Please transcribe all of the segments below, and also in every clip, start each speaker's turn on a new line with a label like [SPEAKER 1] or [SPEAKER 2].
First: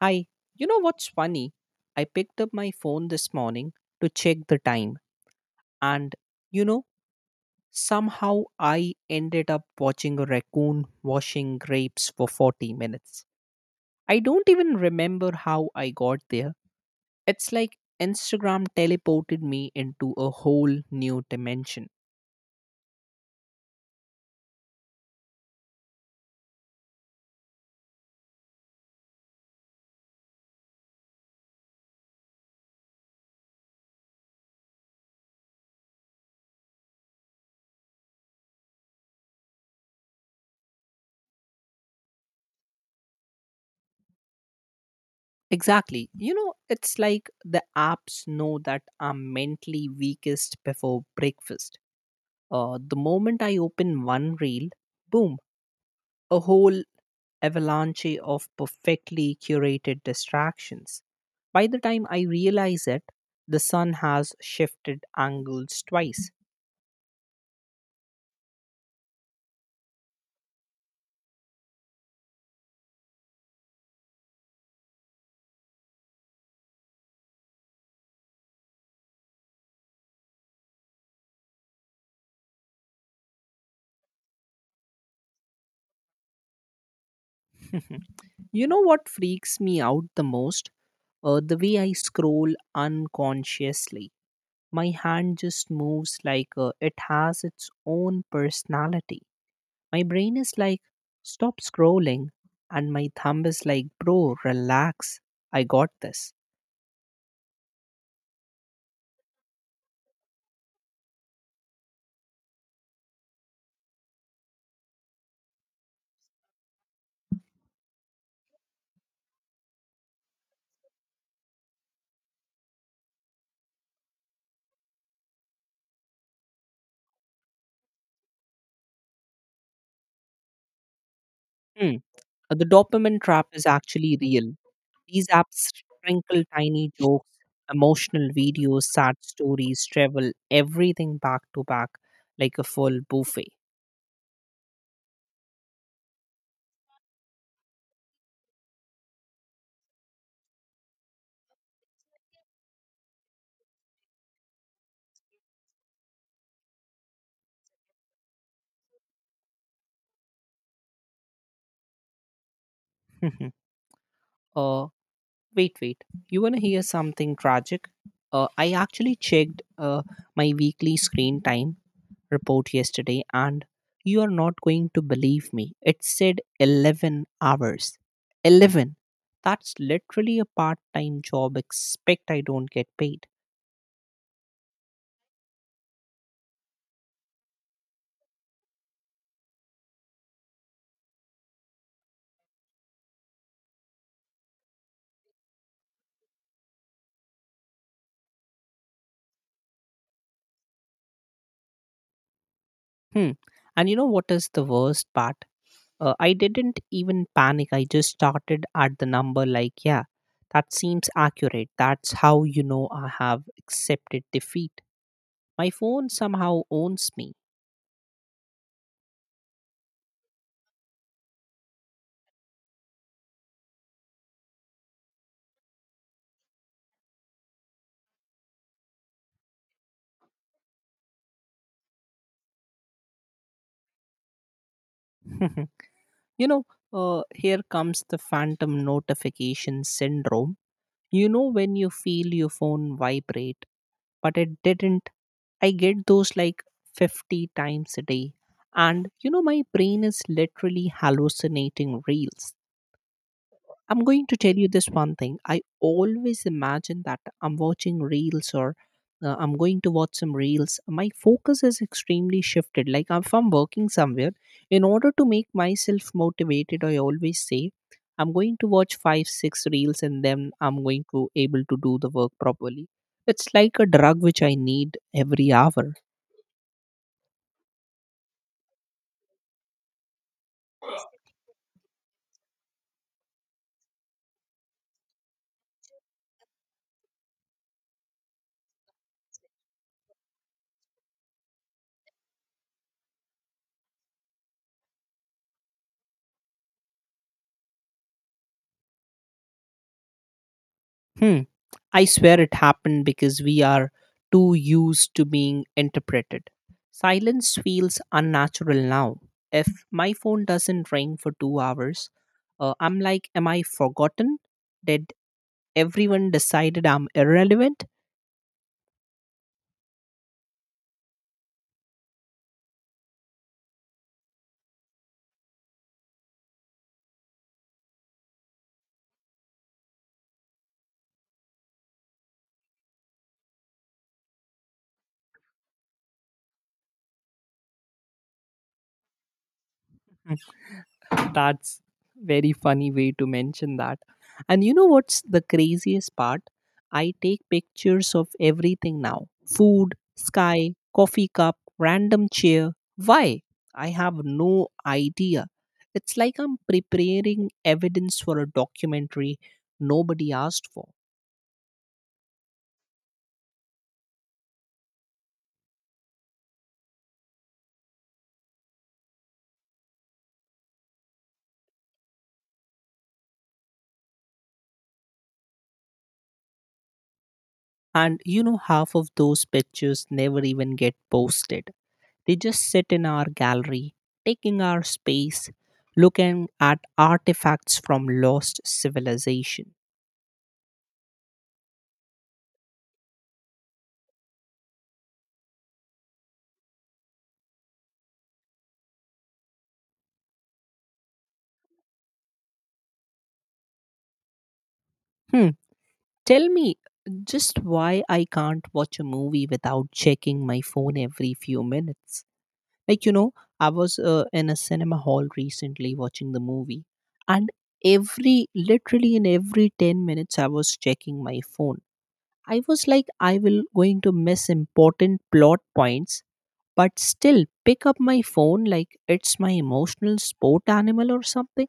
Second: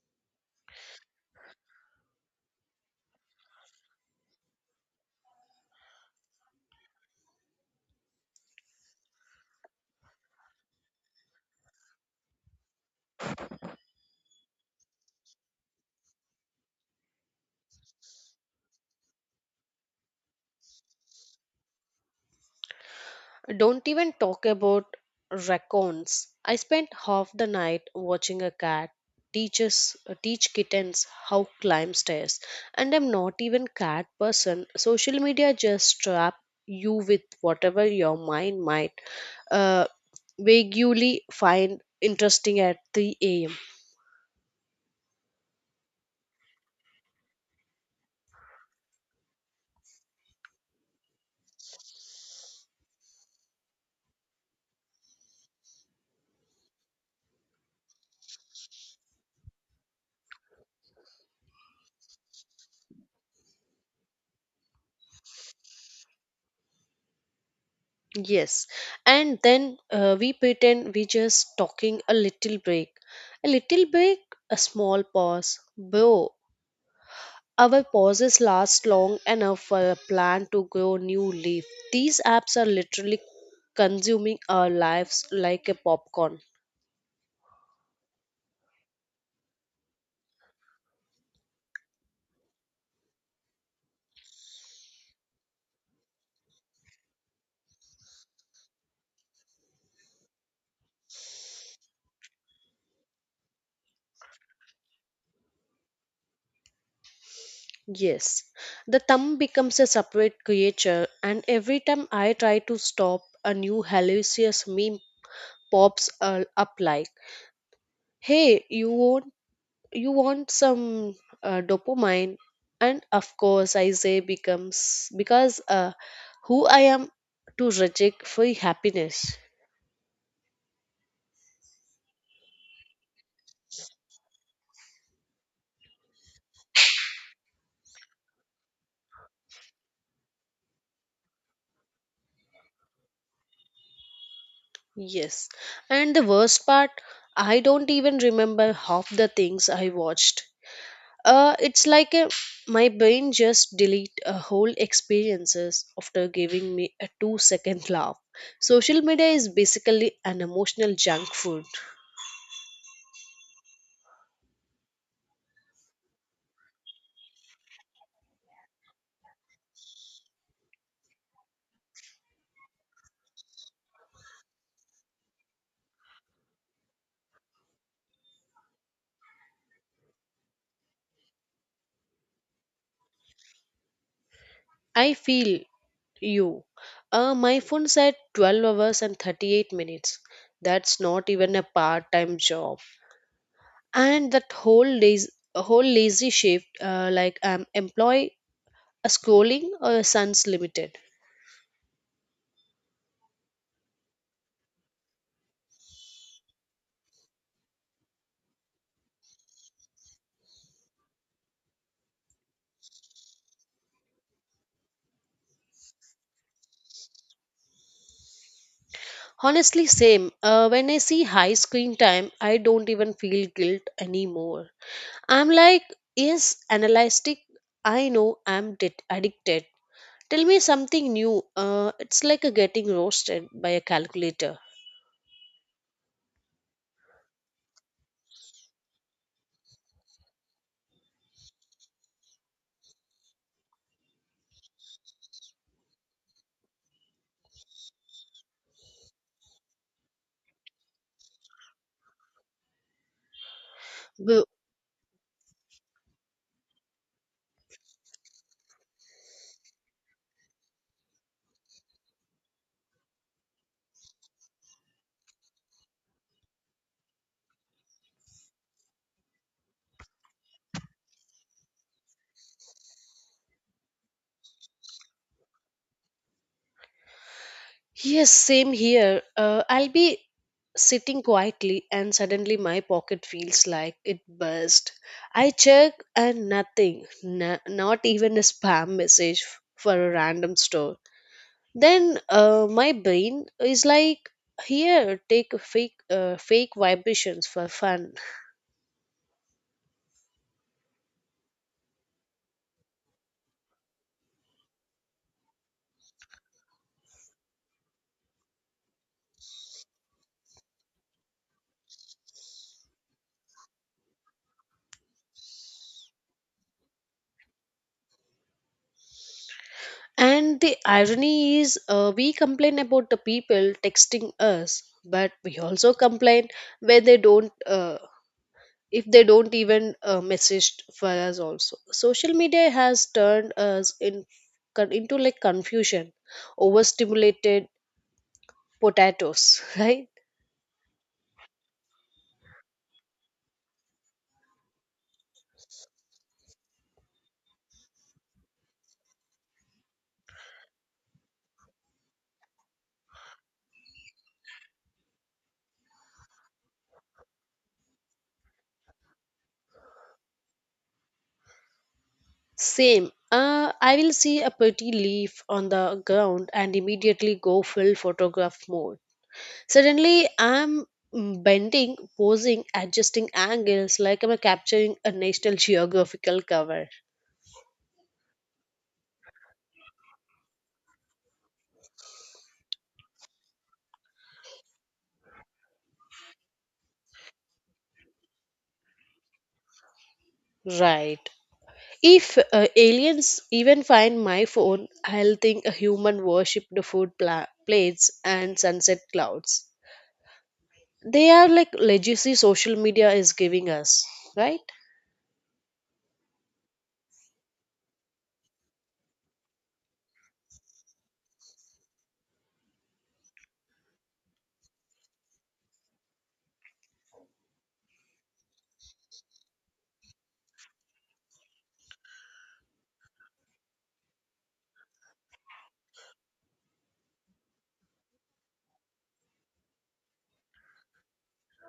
[SPEAKER 1] Hi, you know what's funny? I picked up my phone this morning to check the time, and you know, somehow I ended up watching a raccoon washing grapes for 40 minutes. I don't even remember how I got there. It's like Instagram teleported me into a whole new dimension.
[SPEAKER 2] Don't even talk about raccoons. I spent half the night watching a cat teaches teach kittens how climb stairs and I'm not even cat person. Social media just trap you with whatever your mind might uh, vaguely find interesting at 3 a.m.
[SPEAKER 1] Exactly. You know, it's like the apps know that I'm mentally weakest before breakfast. The moment I open one reel, boom, a whole avalanche of perfectly curated distractions. By the time I realize it, the sun has shifted angles twice.
[SPEAKER 2] Yes, and then we pretend we just talking a little break, a small pause, bro. Our pauses last long enough for a plant to grow new leaf. These apps are literally consuming our lives like a popcorn.
[SPEAKER 1] You know what freaks me out the most? The way I scroll unconsciously. My hand just moves like it has its own personality. My brain is like, stop scrolling, and my thumb is like, bro, relax. I got this.
[SPEAKER 2] Yes, the thumb becomes a separate creature, and every time I try to stop, a new hilarious meme pops up like, "Hey, you want some dopamine?" And of course, I say becomes because who I am to reject free happiness.
[SPEAKER 1] Hmm. The dopamine trap is actually real. These apps sprinkle tiny jokes, emotional videos, sad stories, travel, everything back to back like a full buffet.
[SPEAKER 2] Yes. And the worst part, I don't even remember half the things I watched. Uh, it's like a, my brain just delete a whole experiences after giving me a 2 second laugh. Social media is basically an emotional junk food.
[SPEAKER 1] uh, Wait, wait. You want to hear something tragic? I actually checked my weekly screen time report yesterday, and you are not going to believe me. It said 11 hours. 11. That's literally a part time job, expect I don't get paid.
[SPEAKER 2] I feel you. My phone said 12 hours and 38 minutes. That's not even a part-time job. And that whole whole lazy shift, like I'm employed a scrolling or a sun's limited
[SPEAKER 1] Hmm. And you know what is the worst part? I didn't even panic. I just started at the number, like, yeah, that seems accurate. That's how you know I have accepted defeat. My phone somehow owns me.
[SPEAKER 2] honestly same when I see high screen time I don't even feel guilt anymore. I'm like, yes, analytic, I know I'm addicted. Tell me something new. It's like a getting roasted by a calculator.
[SPEAKER 1] You know, here comes the phantom notification syndrome. You know, when you feel your phone vibrate, but it didn't. I get those like 50 times a day. And you know, my brain is literally hallucinating reels. I'm going to tell you this one thing. I always imagine that I'm watching reels or I'm going to watch some reels. My focus is extremely shifted. Like if I'm working somewhere, in order to make myself motivated, I always say, I'm going to watch five, six reels and then I'm going to able to do the work properly. It's like a drug which I need every hour.
[SPEAKER 2] Yes, same here. I'll be sitting quietly, and suddenly my pocket feels like it burst. I check, and nothing, not even a spam message for a random store. Then my brain is like, here, take a fake, fake vibrations for fun.
[SPEAKER 1] Hmm. I swear it happened because we are too used to being interpreted. Silence feels unnatural now. If my phone doesn't ring for 2 hours, I'm like, am I forgotten? Did everyone decided I'm irrelevant?
[SPEAKER 2] And the irony is, we complain about the people texting us, but we also complain when they don't. If they don't even message for us also social media has turned us into like confusion overstimulated potatoes right.
[SPEAKER 1] That's very funny way to mention that. And you know what's the craziest part? I take pictures of everything now. Food, sky, coffee cup, random chair. Why? I have no idea. It's like I'm preparing evidence for a documentary nobody asked for.
[SPEAKER 2] Same I will see a pretty leaf on the ground and immediately go full photograph mode. Suddenly I'm bending posing adjusting angles like I'm capturing a national geographical cover.
[SPEAKER 1] And you know half of those pictures never even get posted. They just sit in our gallery, taking our space, looking at artifacts from lost civilization.
[SPEAKER 2] Right. If aliens even find my phone, I'll think a human worshipped the food plates and sunset clouds. They are like legacy social media is giving us, right?
[SPEAKER 1] Hmm. Tell me just why I can't watch a movie without checking my phone every few minutes. Like, you know, I was in a cinema hall recently watching the movie, and every literally in every 10 minutes, I was checking my phone. I was like, I will going to miss important plot points but still pick up my phone like it's my emotional sport animal or something.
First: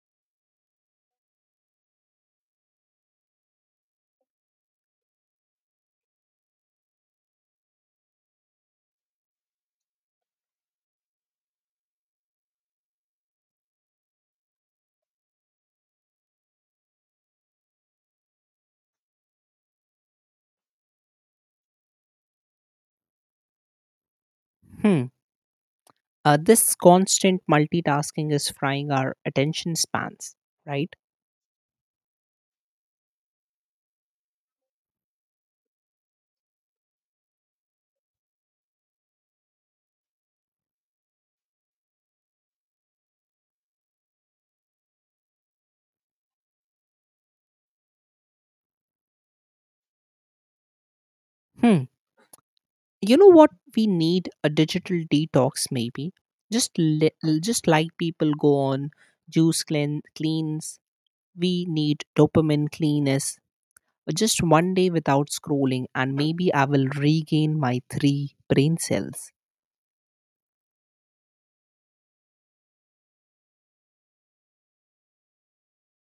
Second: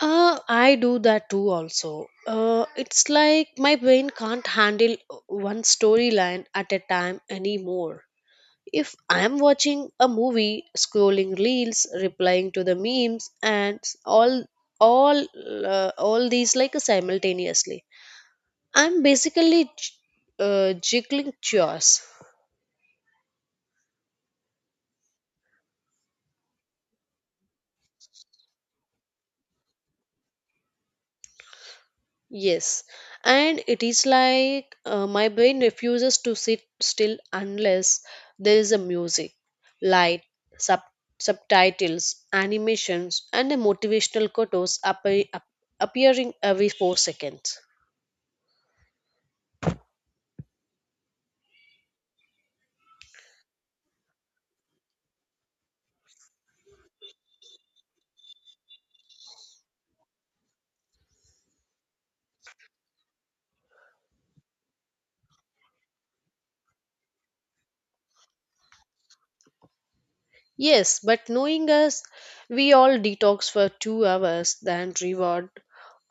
[SPEAKER 2] I do that too also. It's like my brain can't handle one storyline at a time anymore. If I'm watching a movie, scrolling reels, replying to the memes, and all, all these like simultaneously, I'm basically jiggling chores.
[SPEAKER 1] Hmm. This constant multitasking is frying our attention spans, right?
[SPEAKER 2] Yes, and it is like my brain refuses to sit still unless there is a music, light, sub- subtitles, animations, and a motivational quotes appearing every 4 seconds.
[SPEAKER 1] Hmm. You know what? We need a digital detox, maybe. Just li- just like people go on juice cleans, we need dopamine cleanness. Just one day without scrolling, and maybe I will regain my three brain cells.
[SPEAKER 2] Yes, but knowing us, we all detox for 2 hours, then reward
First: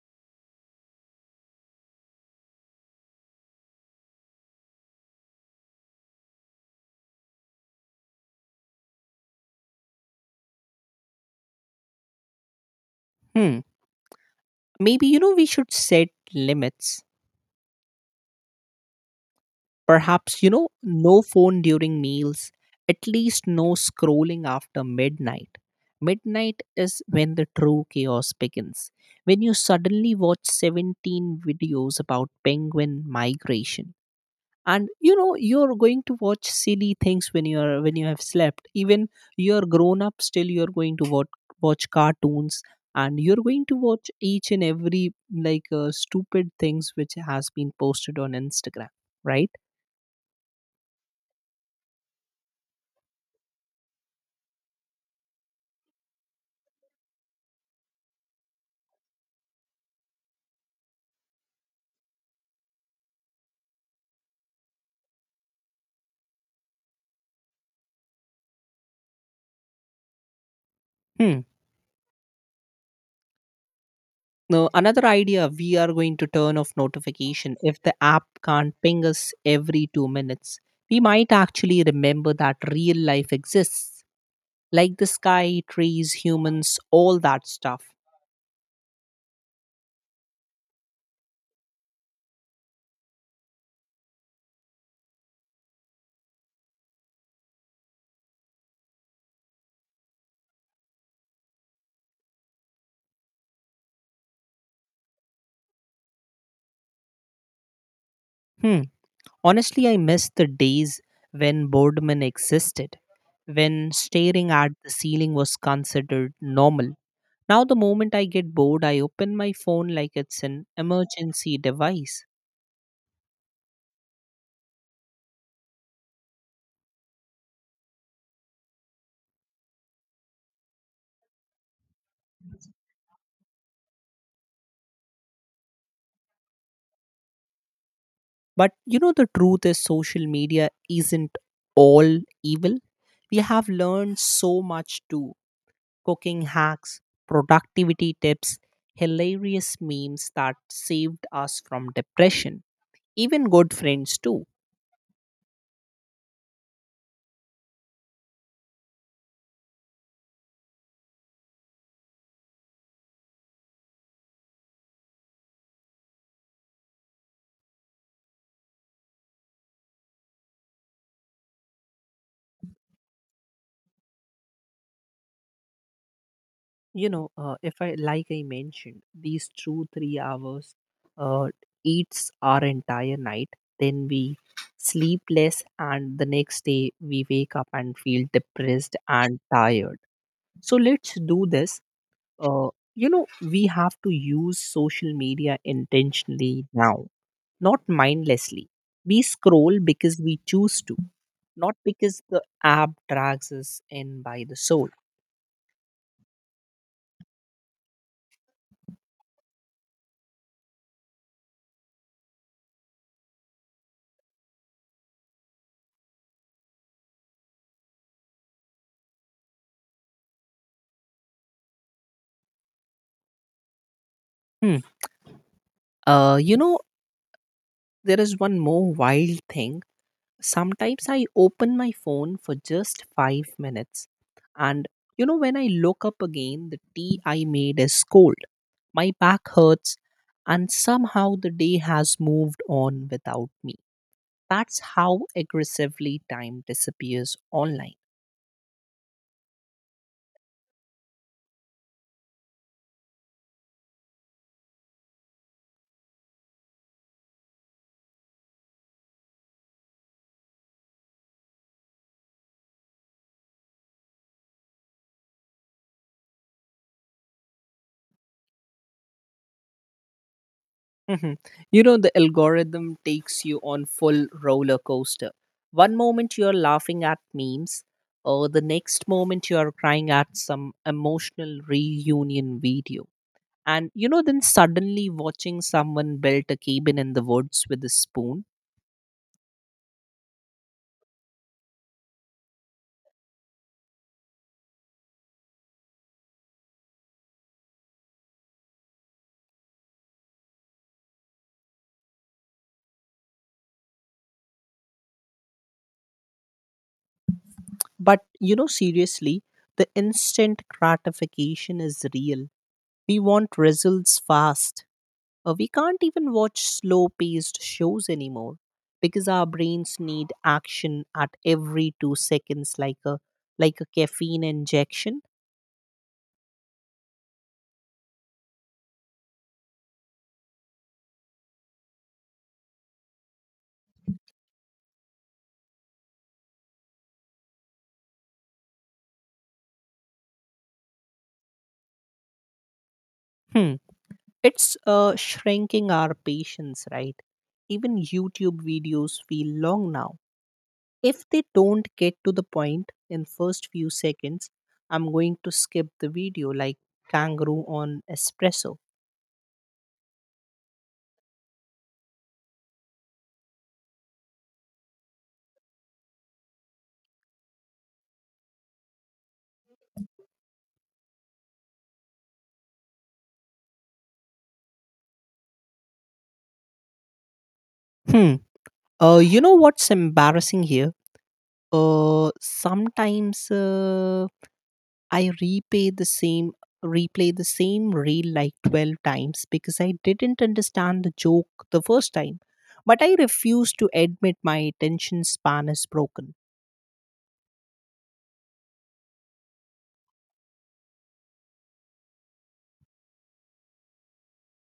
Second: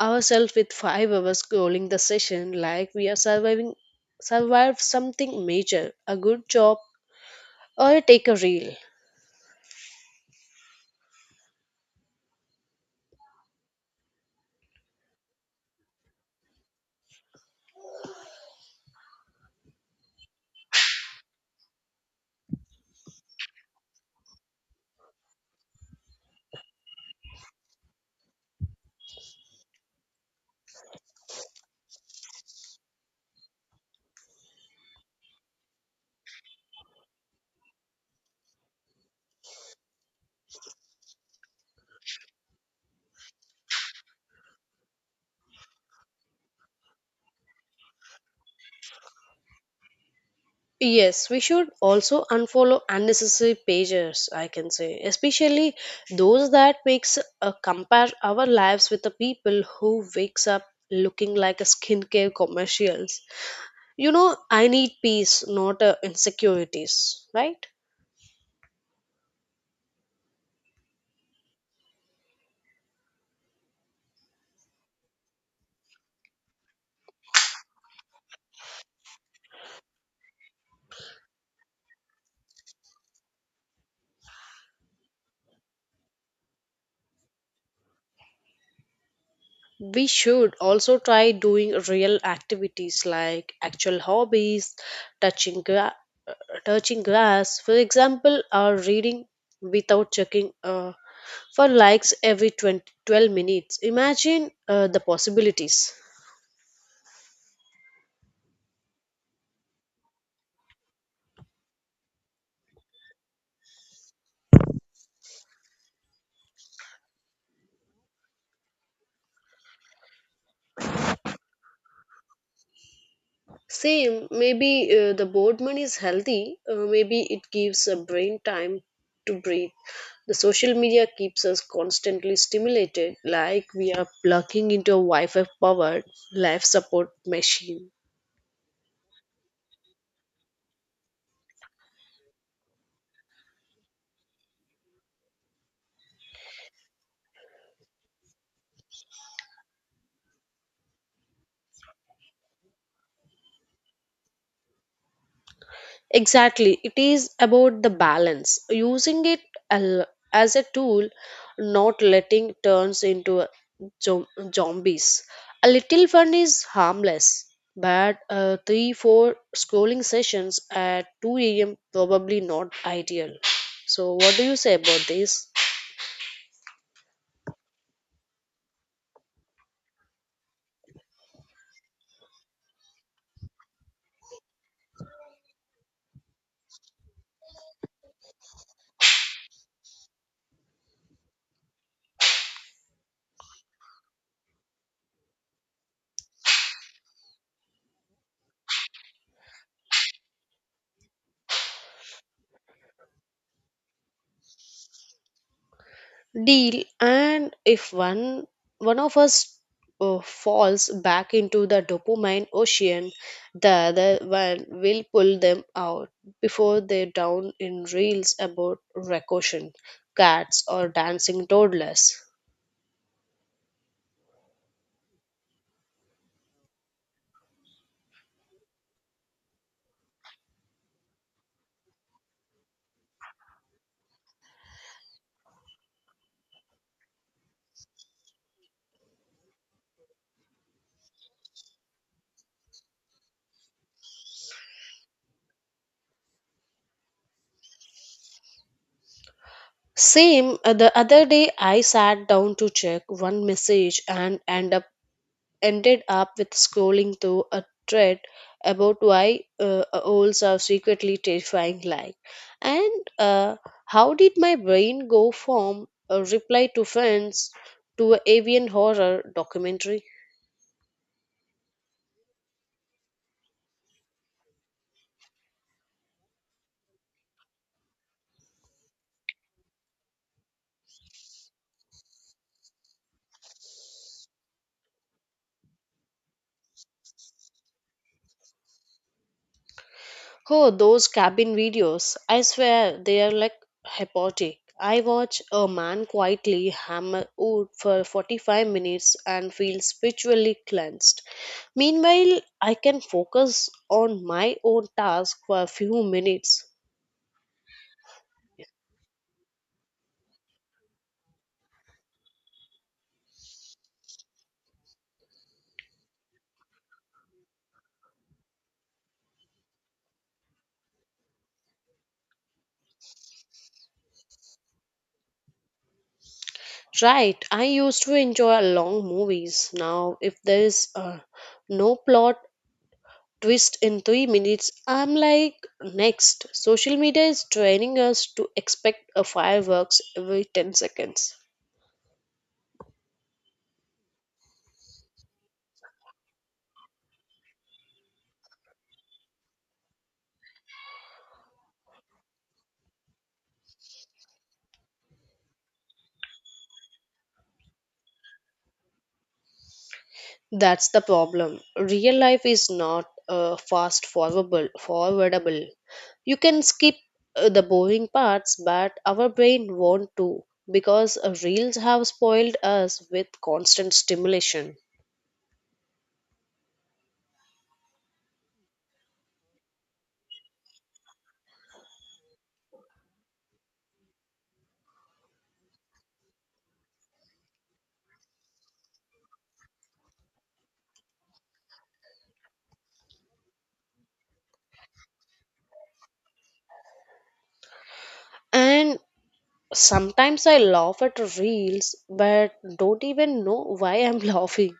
[SPEAKER 2] ourselves with 5 hours scrolling the session like we are surviving survive something major, a good job or a take a reel.
[SPEAKER 1] Hmm. Maybe, you know, we should set limits. Perhaps, you know, no phone during meals, at least no scrolling after midnight. Midnight is when the true chaos begins, when you suddenly watch 17 videos about penguin migration, and you know you're going to watch silly things when you have slept even you're grown up still you're going to watch cartoons, and you're going to watch each and every like stupid things which has been posted on Instagram, right?
[SPEAKER 2] Yes, we should also unfollow unnecessary pages, I can say, especially those that makes compare our lives with the people who wakes up looking like a skincare commercials. You know, I need peace, not insecurities, right?
[SPEAKER 1] Hmm. Now another idea, we are going to turn off notification. If the app can't ping us every 2 minutes, we might actually remember that real life exists, like the sky, trees, humans, all that stuff.
[SPEAKER 2] We should also try doing real activities like actual hobbies, touching, gra- uh, touching grass, for example, or reading without checking for likes every 12 minutes. Imagine the possibilities.
[SPEAKER 1] Hmm. Honestly, I miss the days when boredom existed, when staring at the ceiling was considered normal. Now, the moment I get bored, I open my phone like it's an emergency device.
[SPEAKER 2] Same, maybe the boredom is healthy, maybe it gives a brain time to breathe. The social media keeps us constantly stimulated, like we are plugging into a Wi Fi powered life support machine.
[SPEAKER 1] But you know, the truth is, social media isn't all evil. We have learned so much too, cooking hacks, productivity tips, hilarious memes that saved us from depression, even good friends too.
[SPEAKER 2] Exactly. It is about the balance, using it al- as a tool, not letting it turns into a zom- zombies. A little fun is harmless, but three, four scrolling sessions at 2 a.m. probably not ideal. So, what do you say about this?
[SPEAKER 1] You know, if I like I mentioned, these 2 3 hours uh, eats our entire night, then we sleep less, and the next day we wake up and feel depressed and tired. So let's do this. uh, you know, we have to use social media intentionally now, not mindlessly. We scroll because we choose to, not because the app drags us in by the soul.
[SPEAKER 2] Deal. And if one of us falls back into the dopamine ocean, the other one will pull them out before they down in reels about recursion cats or dancing toddlers.
[SPEAKER 1] Hmm. You know, there is one more wild thing. Sometimes I open my phone for just 5 minutes, and you know, when I look up again, the tea I made is cold, my back hurts, and somehow the day has moved on without me. That's how aggressively time disappears online.
[SPEAKER 2] Same the other day I sat down to check one message and ended up with scrolling through a thread about why owls are secretly terrifying, like, and how did my brain go from a reply to friends to an avian horror documentary.
[SPEAKER 1] Mhm. You know, the algorithm takes you on full roller coaster. One moment you're laughing at memes, or the next moment you're crying at some emotional reunion video. And you know, then suddenly watching someone build a cabin in the woods with a spoon.
[SPEAKER 2] Oh, those cabin videos. I swear they are like hypnotic. I watch a man quietly hammer wood for 45 minutes and feel spiritually cleansed. Meanwhile, I can focus on my own task for a few minutes.
[SPEAKER 1] But you know, seriously, the instant gratification is real. We want results fast. We can't even watch slow paced shows anymore because our brains need action at every 2 seconds, like a caffeine injection.
[SPEAKER 2] Right, I used to enjoy long movies. Now, if there is no plot twist in 3 minutes, I'm like, next. Social media is training us to expect a fireworks every 10 seconds.
[SPEAKER 1] Hmm. It's shrinking our patience, right? Even YouTube videos feel long now. If they don't get to the point in first few seconds, I'm going to skip the video like kangaroo on espresso.
[SPEAKER 2] That's the problem. Real life is not fast forwardable. You can skip the boring parts, but our brain won't do because reels have spoiled us with constant stimulation.
[SPEAKER 1] Hmm. You know what's embarrassing here? Sometimes I repay the same replay the same reel like 12 times because I didn't understand the joke the first time. But I refuse to admit my attention span is broken.
[SPEAKER 2] And sometimes I laugh at reels, but don't even know why I'm laughing.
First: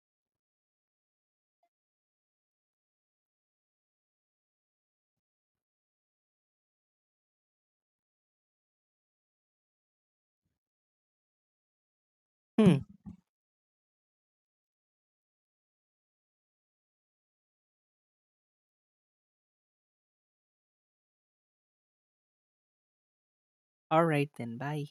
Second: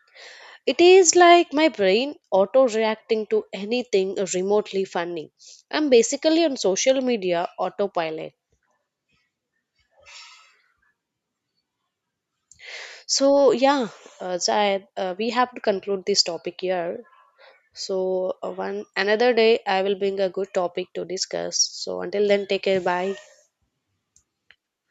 [SPEAKER 2] It is like my brain auto reacting to anything remotely funny. I'm basically on social media autopilot.
[SPEAKER 1] Hmm.
[SPEAKER 2] So, yeah, Zayed, we have to conclude this topic here. So, one another day, I will bring a good topic to discuss. So, until then, take care. Bye.
[SPEAKER 1] All right then. Bye.